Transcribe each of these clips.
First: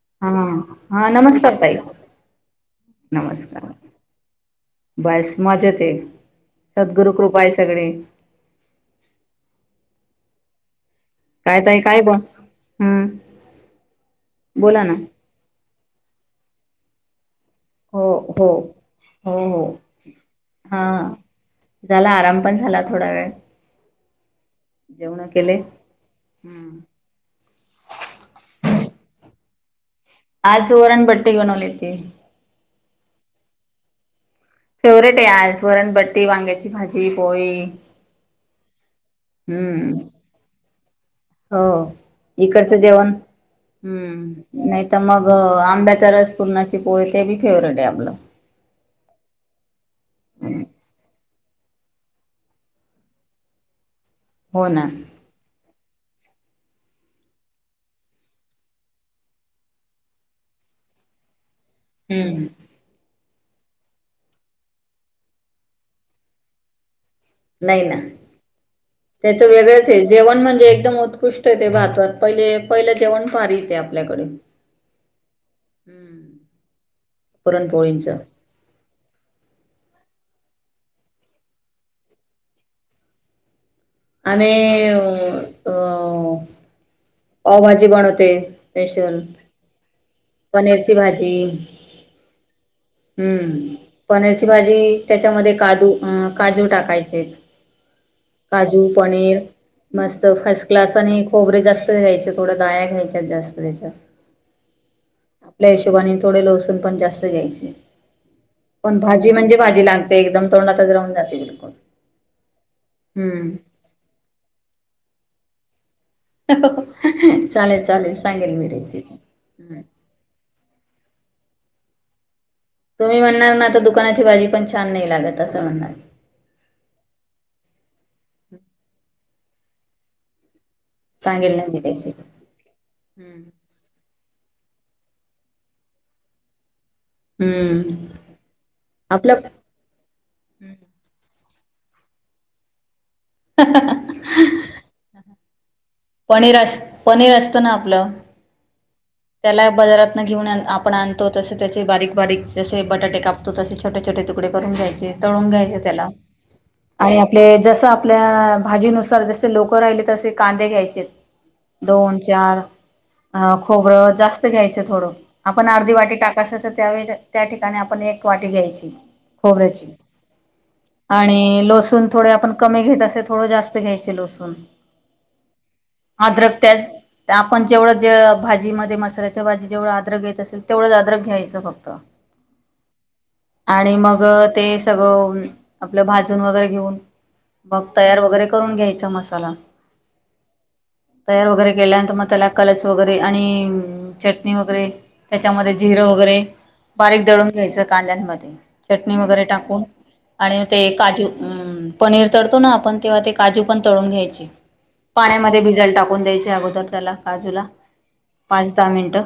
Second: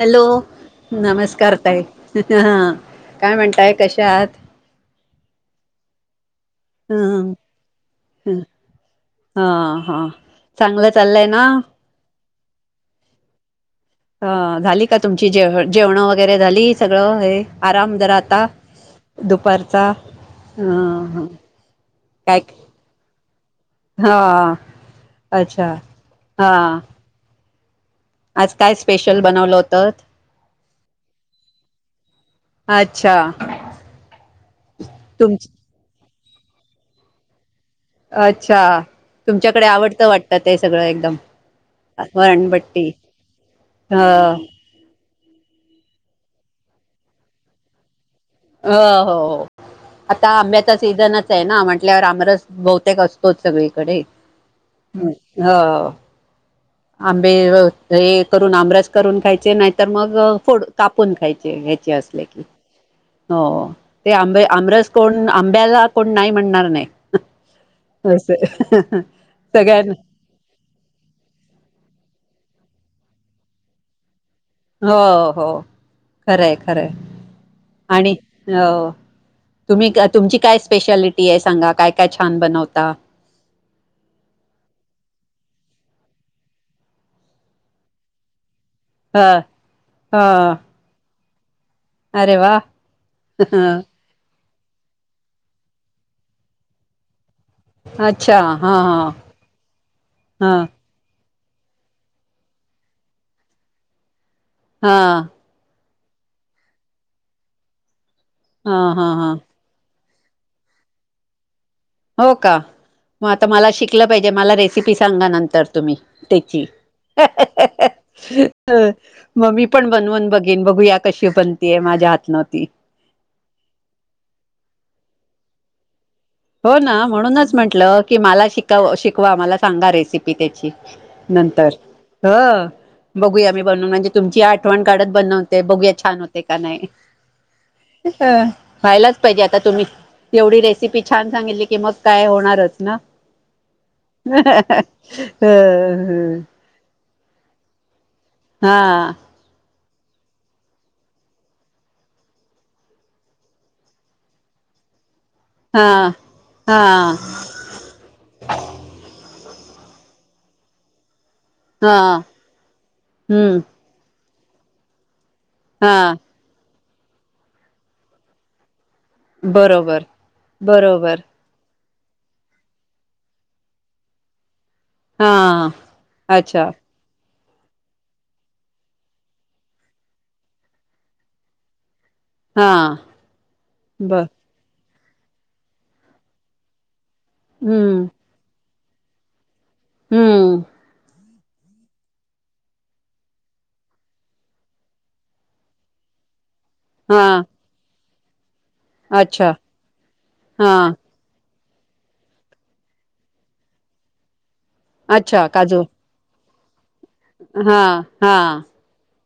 Hello नमस्कार ताई [unintelligible] काय नमस्कार. म्हणताय कसे आहात? बस मजेत आहे. सद्गुरु कृपा ह आहे सगळी. हा आ हा चांगलं चाललंय ना काय ताई काय ब? हम्म. ह बोला झाली ना का तुमची जेवण जेवणं वगैरे झाली सगळं हे? आराम हो करा आता. हो हो हो दुपारचा आ हा हं झाला आराम काय पण झाला थोडा वेळ हा जेवण केले अच्छा हा. हम्म आज काय स्पेशल बनवलं होतंत? आज वरणबट्टे बनवले होते. अच्छा. फेवरेट आहे तुम आज वरण बट्टी, वांग्याची भाजी, पोळी. अच्छा. तुमच्याकडे हम्म आवडतं वाटतं ते सगळं एकदम हो इकडचं वरणबट्टी. जेवण ह हम्म नाही तर मग आंब्याचा रस पुरणाची पोळी ती काय मग फेवरेट आहे आपलं. हो हो आता आंब्याचा सीझनच ना म्हटल्यावर आमरस बहुतेक असतोच सगळीकडे हो. आंबे हे करून आमरास करून खायचे नाहीतर मग फोडून कापून खायचे. ते घ्यायचे असले की. हम्म. हो ते आंबे आमरस कोण आंब्याला कोण नाही म्हणणार नाही. नाही ना असं त्याच वेगळंच सगळ्यांना आहे जेवण म्हणजे एकदम उत्कृष्ट ते भारतात पहिले पहिलं जेवण फार ते आपल्याकडे. हो ओ हो खराय खराय. पुरणपोळींच आणि ओ तुम्ही कात तुमची काय स्पेशालिटी आहे सांगा? काय काय छान बनवता. आम्ही अ अ पावभाजी बनवते स्पेशली ह ह पनीरची भाजी. अरे वा हम्म पनीर भाजी त्यांच्यामध्ये काजू आ काजू टाकायचे अच्छा हां. हां पनिर मस्त फसक्लास आणि खोबरे जास्त घ्यायचे थोड्या डाळ्या घ्यायच्यात जास्त त्याच्यात हा आपल्या हिशोबाने थोडे लहसून पण जास्त घ्यायचे हा पण हा भाजी हा म्हणजे भाजी लाग ते एकदम तोंडातच राहून जाते हो का मग आता मला हम्म शिकलं पाहिजे मला रेसिपी सांगा नंतर तुम्ही. त्याची चालेल चालेल सांगेल मी रेसिपी म मी हम्म पण बनवून बघेन बघूया कशी पण ते माझ्या आत नव्हती तुम्ही म्हणणार ना आता दुकानाची भाजी पण छान नाही लागत असं म्हणणार हो ना म्हणूनच म्हटलं की मला शिकाव शिकवा मला सांगा रेसिपी त्याची सांगेल ना नंतर मी रेसिपी हा हम्म बघूया मी बनून म्हणजे तुमची आ आठवण काढत बनवते बघूया छान होते का नाही हम्म अ व्हायलाच आपलं पाहिजे आता तुम्ही एवढी रेसिपी छान सांगितली की मग काय होणारच ना ह ह ह अ पनीर अस पनीर असतं ना आपलं हा त्याला बजारात न घेऊन न आपण आणतो तसे त्याचे बारीक बारीक जसे बटाटे कापतो तसे छोटे छोट तुकडे तुकडे करून घ्यायचे तळून घ्यायचे हा त्याला हा आणि आपले जस आपल्या भाजीनुसार जसे लोक राहिले तसे कांदे घ्यायचे हा दोन चार हम्म खोबरं जास्त घ्यायचं थोड आपण हा अर्धी वाटी टाकायचे त्यावेळी त्या ठिकाणी आपण एक वाटी घ्यायची खोबऱ्याची बरोबर बरोबर आणि लसू लसूण थोडे आपण कमी घेत असे थोडं जास्त घ्यायचे लसूण हा अद्रक अच्छा त्यात आपण जेवढ ज भाजी भाजीमध्ये मसाल्याच्या भाजी जेवढं आद्रक घेत असेल तेवढंच आद्रक घ्यायचं फक्त हा आणि मग बर ते सगळं आपलं भाजून वगैरे घेऊन मग तयार वगैरे करून घ्यायचा मसाला हममम तयार वगैरे केल्यानंतर तर मग त्याला कलर्स वगैरे आणि चटणी वगैरे त्याच्यामध्ये जिरा वगैरे म्हणजे हा बारीक दळून घ्यायचं कांद्यांन मध्ये चटणी वगैरे अच्छा टाकून आणि हा ते काजू हमम पनीर तळतो ना आपण तेव्हा ते काजू पण तळून घ्यायचे अच्छा पाण्यामध्ये काजू भिजायला टाकून द्यायचे अगोदर त्याला काजूला हा हा पाच दहा मिनटं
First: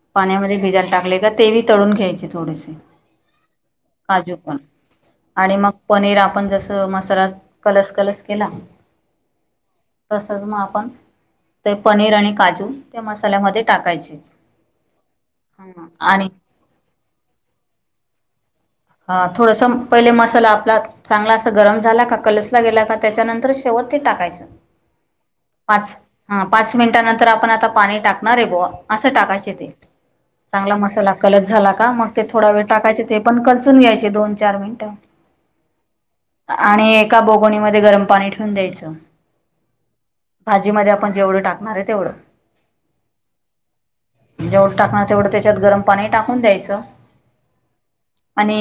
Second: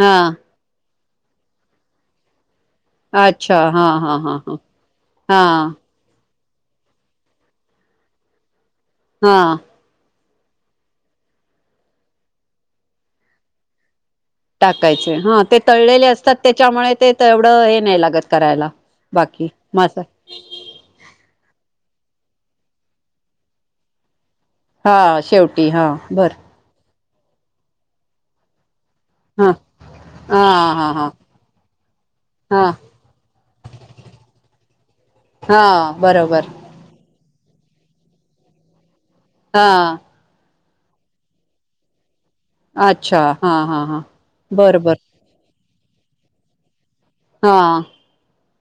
हा पाण्यामध्ये भिजायला टाकले का ते तळून घ्यायचे थोडेसे अच्छा हा हा काजू हा हा पण हा आणि मग पनीर आ आपण जस मसालात कलर्स कलर्स केला हा तसच मग आपण ते पनीर आणि काजू त्या मसाल्यामध्ये टाकायचे. टाकायचे हा ते तळलेले असतात त्याच्यामुळे ते तेवढं हे नाही लागत करायला. हा बाकी थोडस मसा पहिले मसाला आपला चांगला अस गरम झाला का कलसला गेला का त्याच्यानंतर शेवट ते टाकायचं. हा शेवटी हा पाच बर हा पाच मिनिटानंतर आपण आता पाणी टाकणार आहे बुवा असं हा टाकायचे ते हा चांगला हा हा मसाला कलत झाला का मग ते थोडा हा वेळ टाकायचे ते पण कलचून घ्यायचे दोन चार मिनिटं. हा बरोबर आणि एका बोगोनीमध्ये गरम पाणी ठेवून द्यायचं हा भाजी मधे आपण जेवढं टाकणार हे तेवढं. अच्छा हा हा हा जेवढ बर बर टाकणार तेवढं त्याच्यात गरम पाणी टाकून द्यायचं. हा. आणि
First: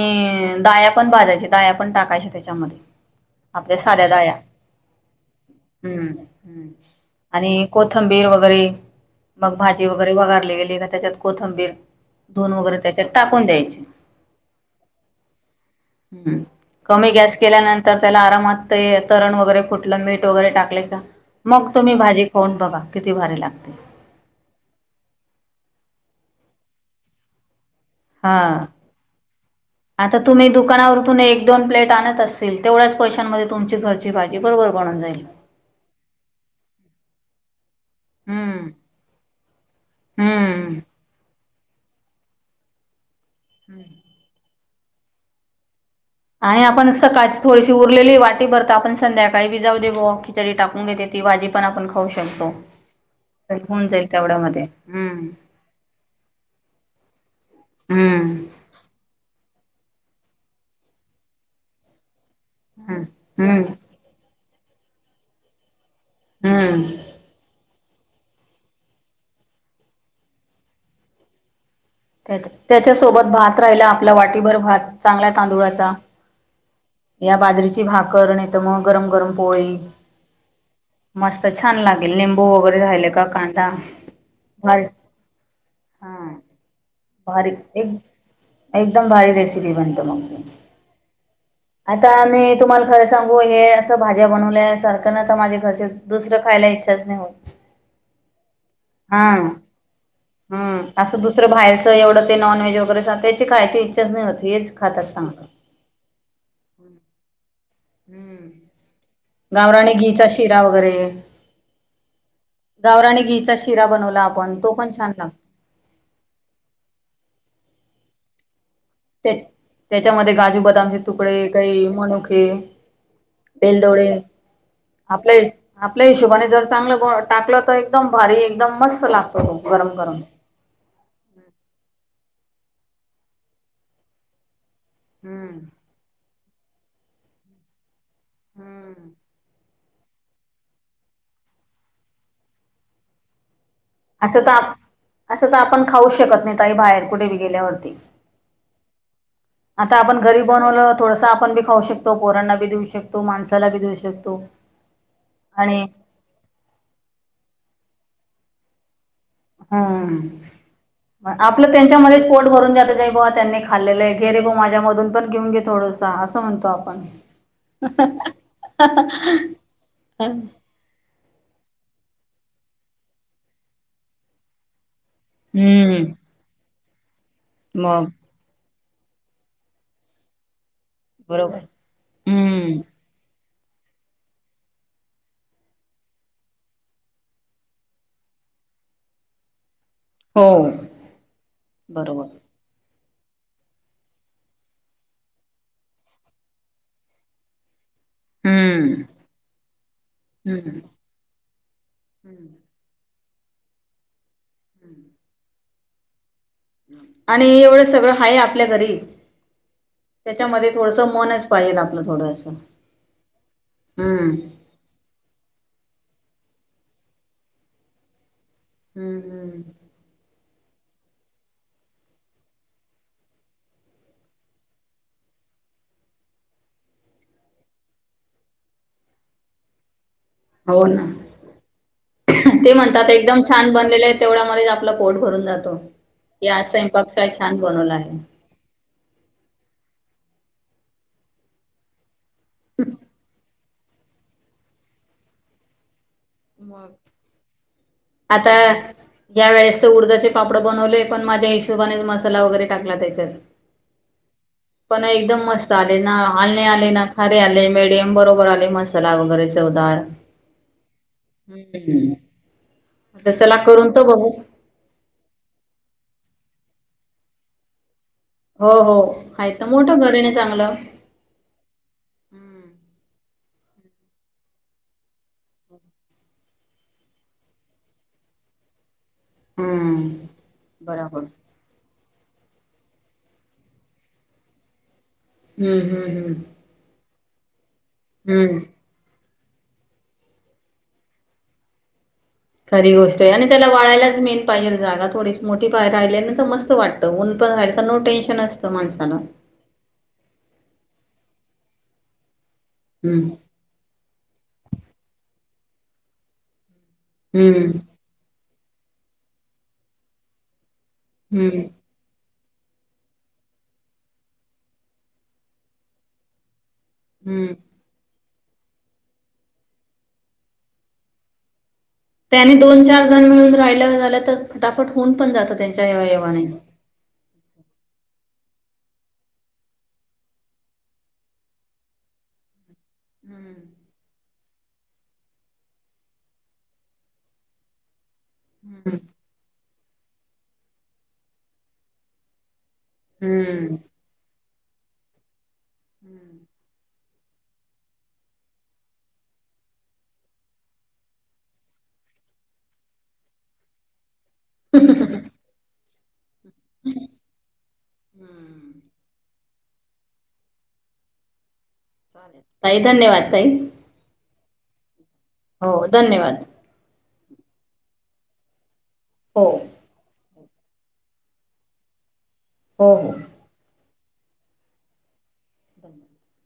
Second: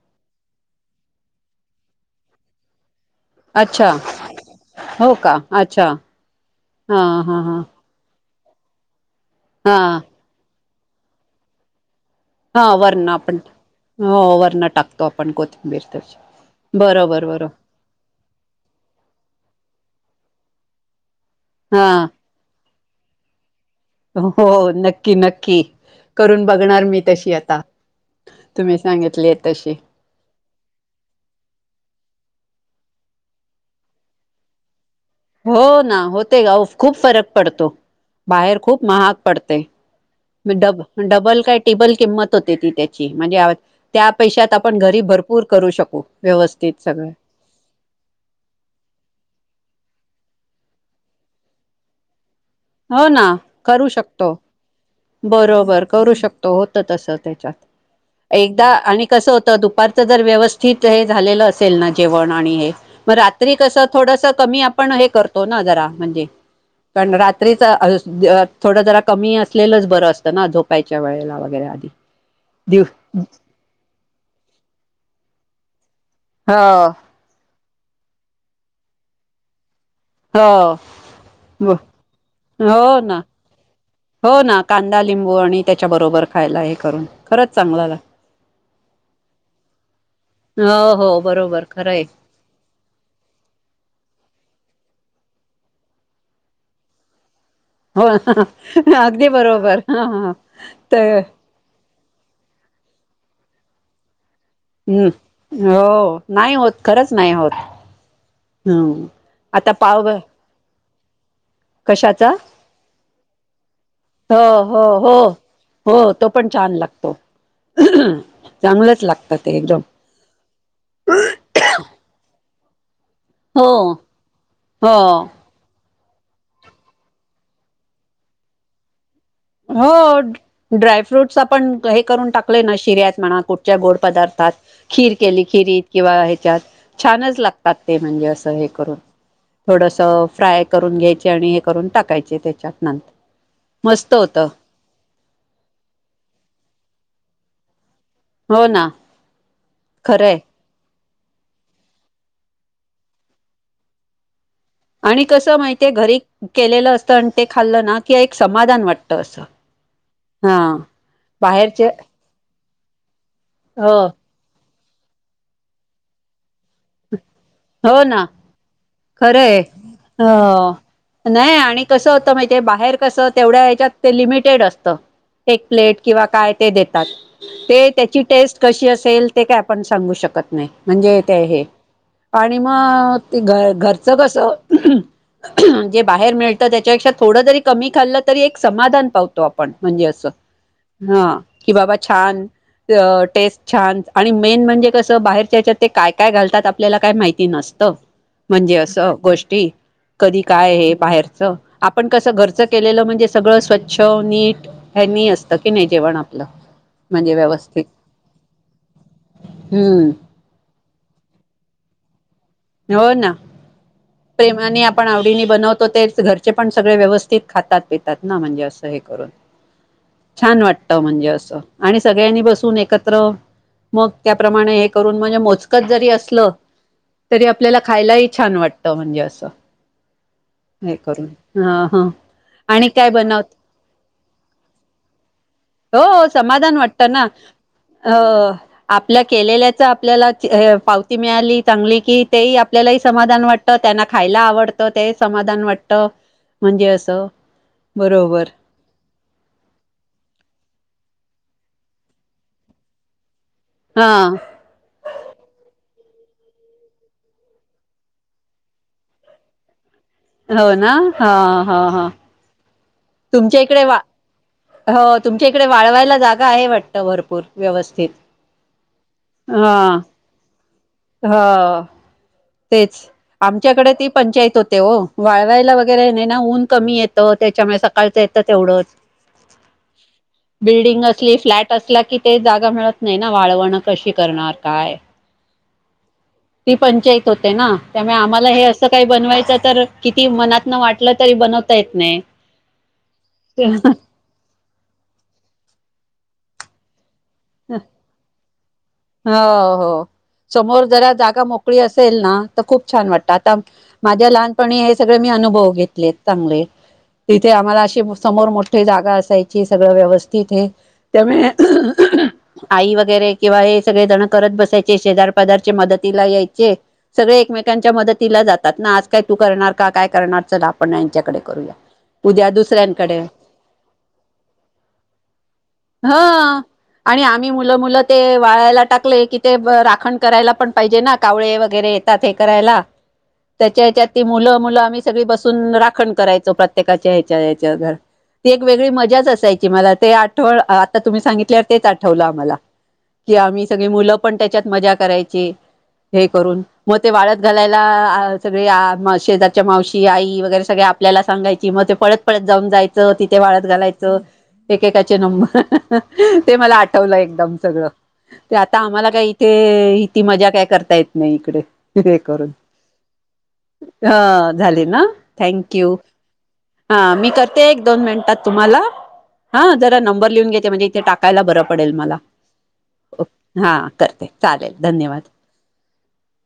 अ दाया पण भाजायचे दाया पण टाकायच्या त्याच्यामधे. आपल्या अच्छा साड्या डाया. हो का अच्छा हम्म, हा हा हा आणि कोथंबीर वगैरे मग हा भाजी वगैरे वगारली गेली दा त्याच्यात कोथंबीर धुून हा वगैरे त्याच्यात वरण आपण टाकून द्यायची हो वरण टाकतो आपण कोथिंबीर तशी. हम्म कमी बरोबर गॅस बरोबर केल्यानंतर त्याला आरामात ते तरण वगैरे फूठलं मीठ टगोरे टाकले का मग हा तुम्ही भाजी खाऊन बघा किती भारी लागते. अ हो, नक्की नक्की करून बघणार मी तशी आता. हा तुम्ही सांगितली तशी आता तुम्ही दुकानावरतून एक दोन प्लेट आणत अस तील तेवढ्याच पैशांमध्ये तुमची घरची भाजी बरोबर बनून जाईन. हो ना होते गाऊ खूप फरक पडतो बाहेर हम्म खूप महाग पडते. मी हम्म डब डबल काय टीबल किंमत होते ती त्याची म्हणजे आव त्या पैशात आपण घरी भरपूर करू शकू. आळी व्यवस्थित आपण सगळं सकाळची थोडीशी उरलेली हे वाटीभर त आपण संध्याकाळी भी जाऊ दे बॉ चडी टाकून घेते ती भाजी पण खाऊ शकतो. हो ना होऊन करू जाईल शकतो. तेवढ्यामध्ये हम्म बरोबर करू शकतो होतं तस हम्म त्याच्यात एकदा आणि कस होतं दुप पारच जर व्यवस्थित हे झालेलं असेल ना जेवण आणि हे हम्म म रात्री हम्म कसं थोडंसं कमी आपण अ हे करतो ना जरा म्हणजे हम्म कण रात त अस ज अ थोडं जरा कमी असलेलंच बरं असतं ना झोपायच्या वेळेला वगैरे आधी. त्याच्या दिव त्याच्यासोबत भात राहिला आपला वाटीभर भात चांगला तांदुळाचा. हो ओ ओ. जी भाकर नई त म गरम गरम पोळी. हो. मस्त छान लागेल. लिंबू वगैरे हो राहिल ना का कांदा हो ना भारी कांदा, लिंबू आणि त्याच्या बरोबर हा खायला हे करू भारी एक एकदम भारी रेसिपी बनतो मंग मी हो हो बरोबर खरंय आता आम्ही तुम्हाला खरं सांगू हे असं भाज्या बनवल्यास सारखं ना त माझे घरचे दुसरं खायला इच्छाच नाही होत. हो हा अगदी बरोबर हा हा हा त त एवढं ते नॉन व्हेज वगैरे सा त्याची खायची इच्छाच नाही होत. हेच खातात हम्म! चांगलं. हो ओ ओ नाही होत खरंच नाही होत. हम्म आता गावराननी पाव घिचा शिरा वगैरे. कशाचा गावरानी घिचा शिरा बनवला हो आपण तो हो पण छान हो लाग हो, तो पण छान लागतो. चांगलंच त्या लागतं ते एकदम त्याच्यामधे गाजू बदामचे तुकडे काही मनुके हो बेलदोडे हो आपले आपल्या हिशोबाने जर चांगलं गो टाकलं त एकदम भारी एकदम मस्त लाग हो, ड्र ड्राय फ्रूटस आपण ग हे करून टाक कले ना शिऱ्यात म्हणा कुठच्या गोड पदार्थात खीर केली हम्म खिरीत किंवा ए च्यात छानच लागतात ते म्हणजे अस हे करून. हम्म. थोडसं फ्राय करून घ्यायचे आणि हे करून टाकायचे त्याच्यातनं. असं त आप असं त आपण खाऊस शकत नाही ताई बाहेर कुठे बी गेल्यावरती. हो ना आता आपण खरंय घरी बनवलं थोडसं आपण बी खाऊ शकतो पोरांना बी देवू शक तो माणसाला बी द्यू शकतो. आणि कसं आणि माहितीये घरी केलेलं असतं आणि ते खाल्लं ना कि एक समाधान वाट हम्म, म आपलं बाहेरचे त्यांच्यामध्येच पोट भरून जात जाई बॉ त्यांनी हो खाल्ले आहेे रे माझ्या मधून पण घेऊन घे थोडसा असं म्हणत.. त आपण... हो ना खरंय ह नाही आणि कस होत माहि... ते बाहेर कस तेवढ्या हेच्यात ते लिमिटेड असत एक प्लेट हम्म किंवा काय ते देतात. ते मग त्याची टेस्ट कशी असेल. ते काय आपण सांगू शकत नाही. म्हणजे ते बरोबर हे आणि हम्म मग ते घर घरचं कसं... जे बाहेर मिळतं त्याच्यापेक्षा थोडं जरी कमी खाल्लं तरी एक समाधान पावतो आपण... म्हणजे असं हो हा कि बाबा बरोबर छान... टेस्ट छान आणि मेन म्हणजे कसं बाहेरच्या याच्यात ते काय काय घालतात. आपल्याला काय माहिती नसतं. म्हणजे हम्म असं गोष्टी कधी काय हम्म हे बाहेरच आपण कसं घरच केलेलं म्हणजे... सगळं स्वच्छ नीट हॅनी असतं की नाही जेवण आप.. आणि एवढं सगळं हाय आपल्या घरी... हम्म त्याच्यामध्ये थोडस मनच पाहिजेल आपलं थोडस... हो ना प्रेमाने आपण आवडीने बनवतो... त ते घरचे पण सगळे व्यवस्थित खातात पितात ना म्हणजे असं हे हम्म करून... हम्म छान वाटत म्हणजे असं आणि सगळ्यांनी बसून एकत्र... मग त्याप्रमाणे हे करून म्हणजे मोजकत जरी असलं... तरी आपल्याला खायलाही छान वाटत म्हणजे असं.. हो हे ना करून हा हा... ते आणि म्हणतात काय एकदम बनवत छान बनलेले आहे तेवढ्या मच आपलं पोट भरून जातो हो की आज समाधान वाटतं ना सपाछान... अ आपल्या केलेल्याच आपल्याला... पावती मिळाली चांगली की तेही आपल्यालाही समाधान वाट... त्यांना खायला आवडतं ते समाधान वाटतं.. म्हणजे मग असं... बरोबर आता या वेळेस तर उडदाचे पापड बनवले पण माझ्या हिश... म वर टाला त्याच्या हा पण एक मत.... हालणे आले ना खारीे आले मडियम बरोबर आले मसाला वगैरे चवदार... हो ना हा हा हा.. हम्म आता चला तुमच्या इकडे करून वा त बघू.. हो तुमच्या इकडे वाळवायला जागा आहे वाटत भरपूर व्यवस्थित... हो हो ह तर हा मोठं घर आहे नाही चांगलं ह हम... आमच्याकडे ती पंचायत होते वाळवायला वगैरे ऊन कमी येत त्याच्या... सकाळ येत एवढ हम्म बिल्डंग अस बराबर हम्म फ्ल अस क... ते जागा मिळत नाही ना वाळवण कशी करणार काय... हम्म हम्म हम्म... हो ना त्यामुळे आम्हाला हे असं काही बनवायच. तर किती मनात न वाटलं तरी बनवता येत नाही. कधी गोष्ट आहे आणि त्याला वाळाायलाच मेन पाहिजे जागा थोडी मोठी पायर राहिली ना तर मस्त वाट... न पण रायचो टेनशन असतं माण.. हो हो समोर जरा जागा मोकळी असेल ना. तर खूप छान हम्म. वाटतं आता माझ्या लहानपणी हे सगळे मी अनुभव घेतले चांगले.. तिथे हम्म. आम्हाला अशी समोर मोठी जागा असायची सगळं व्यवस्थित आहे. त्यामुळे हम्म. आई वगैरे किंवा हे... सगळे जण करत बसायचे शेजार पदारच्या मदतीला यायचे सगळे हम्म. एकमेकांच्या म... तिला जातात ना आज काय तू करणार का काय करणार चल आपण यांच्याकडे करूया.. उद्या त्याने दोन चार दुसऱ्यांकडे जण मिळून राहिलं झाल्या तर फटाफट होऊन पण जातं त्यांच्याव हा येव्हाने.. आणि आम्ही मुलं मुलं ते वायला... टाकले की ते राखण करायला पण पाहिजे ना कावळे वगैरे येतात हे करायला... हम्म. त्याच्या हच्यात ती मुलं... मुलं आम्ही सगळी बसून राखण करायचो प्रत्येकाच्या ह्याच्या ह्याच्या घर ती एक वेगळी हम्म. मजाच असायची मला ते आठवण आता तुम्ही सांगितल्या तेच आठवलं आम्हाला. की आम्ही हम्म. सगळी मुलं पण त्याच्यात मजा करायची हे हम्म. करून. मग ते वाळत घालायला सगळे शेजारच्या मावशी आई वगैरे सगळे आपल्याला सांगायची म. ते पळत पळत जाऊन जायचं तिथे वाळत घालायचं. एकेकाचे नंबर ते मला आठवलं एकदम सगळं. ते हम्म. आता आम्हाला काही इथे इती मजा काय करता येत नाही इकडे. चालेल. करून, ताई धन्यवाद ताई. हा. झाले ना, हो थँंक यू, धन्यवाद. हा मी करते एक दोन मिनटात तुम्हाला. हो. हा जरा नंबर लिहून घेते म्हणजे इथे टाकायला बरं पडेल मला. हो हो. हा करते चालेल धन्यवाद. [inaudible]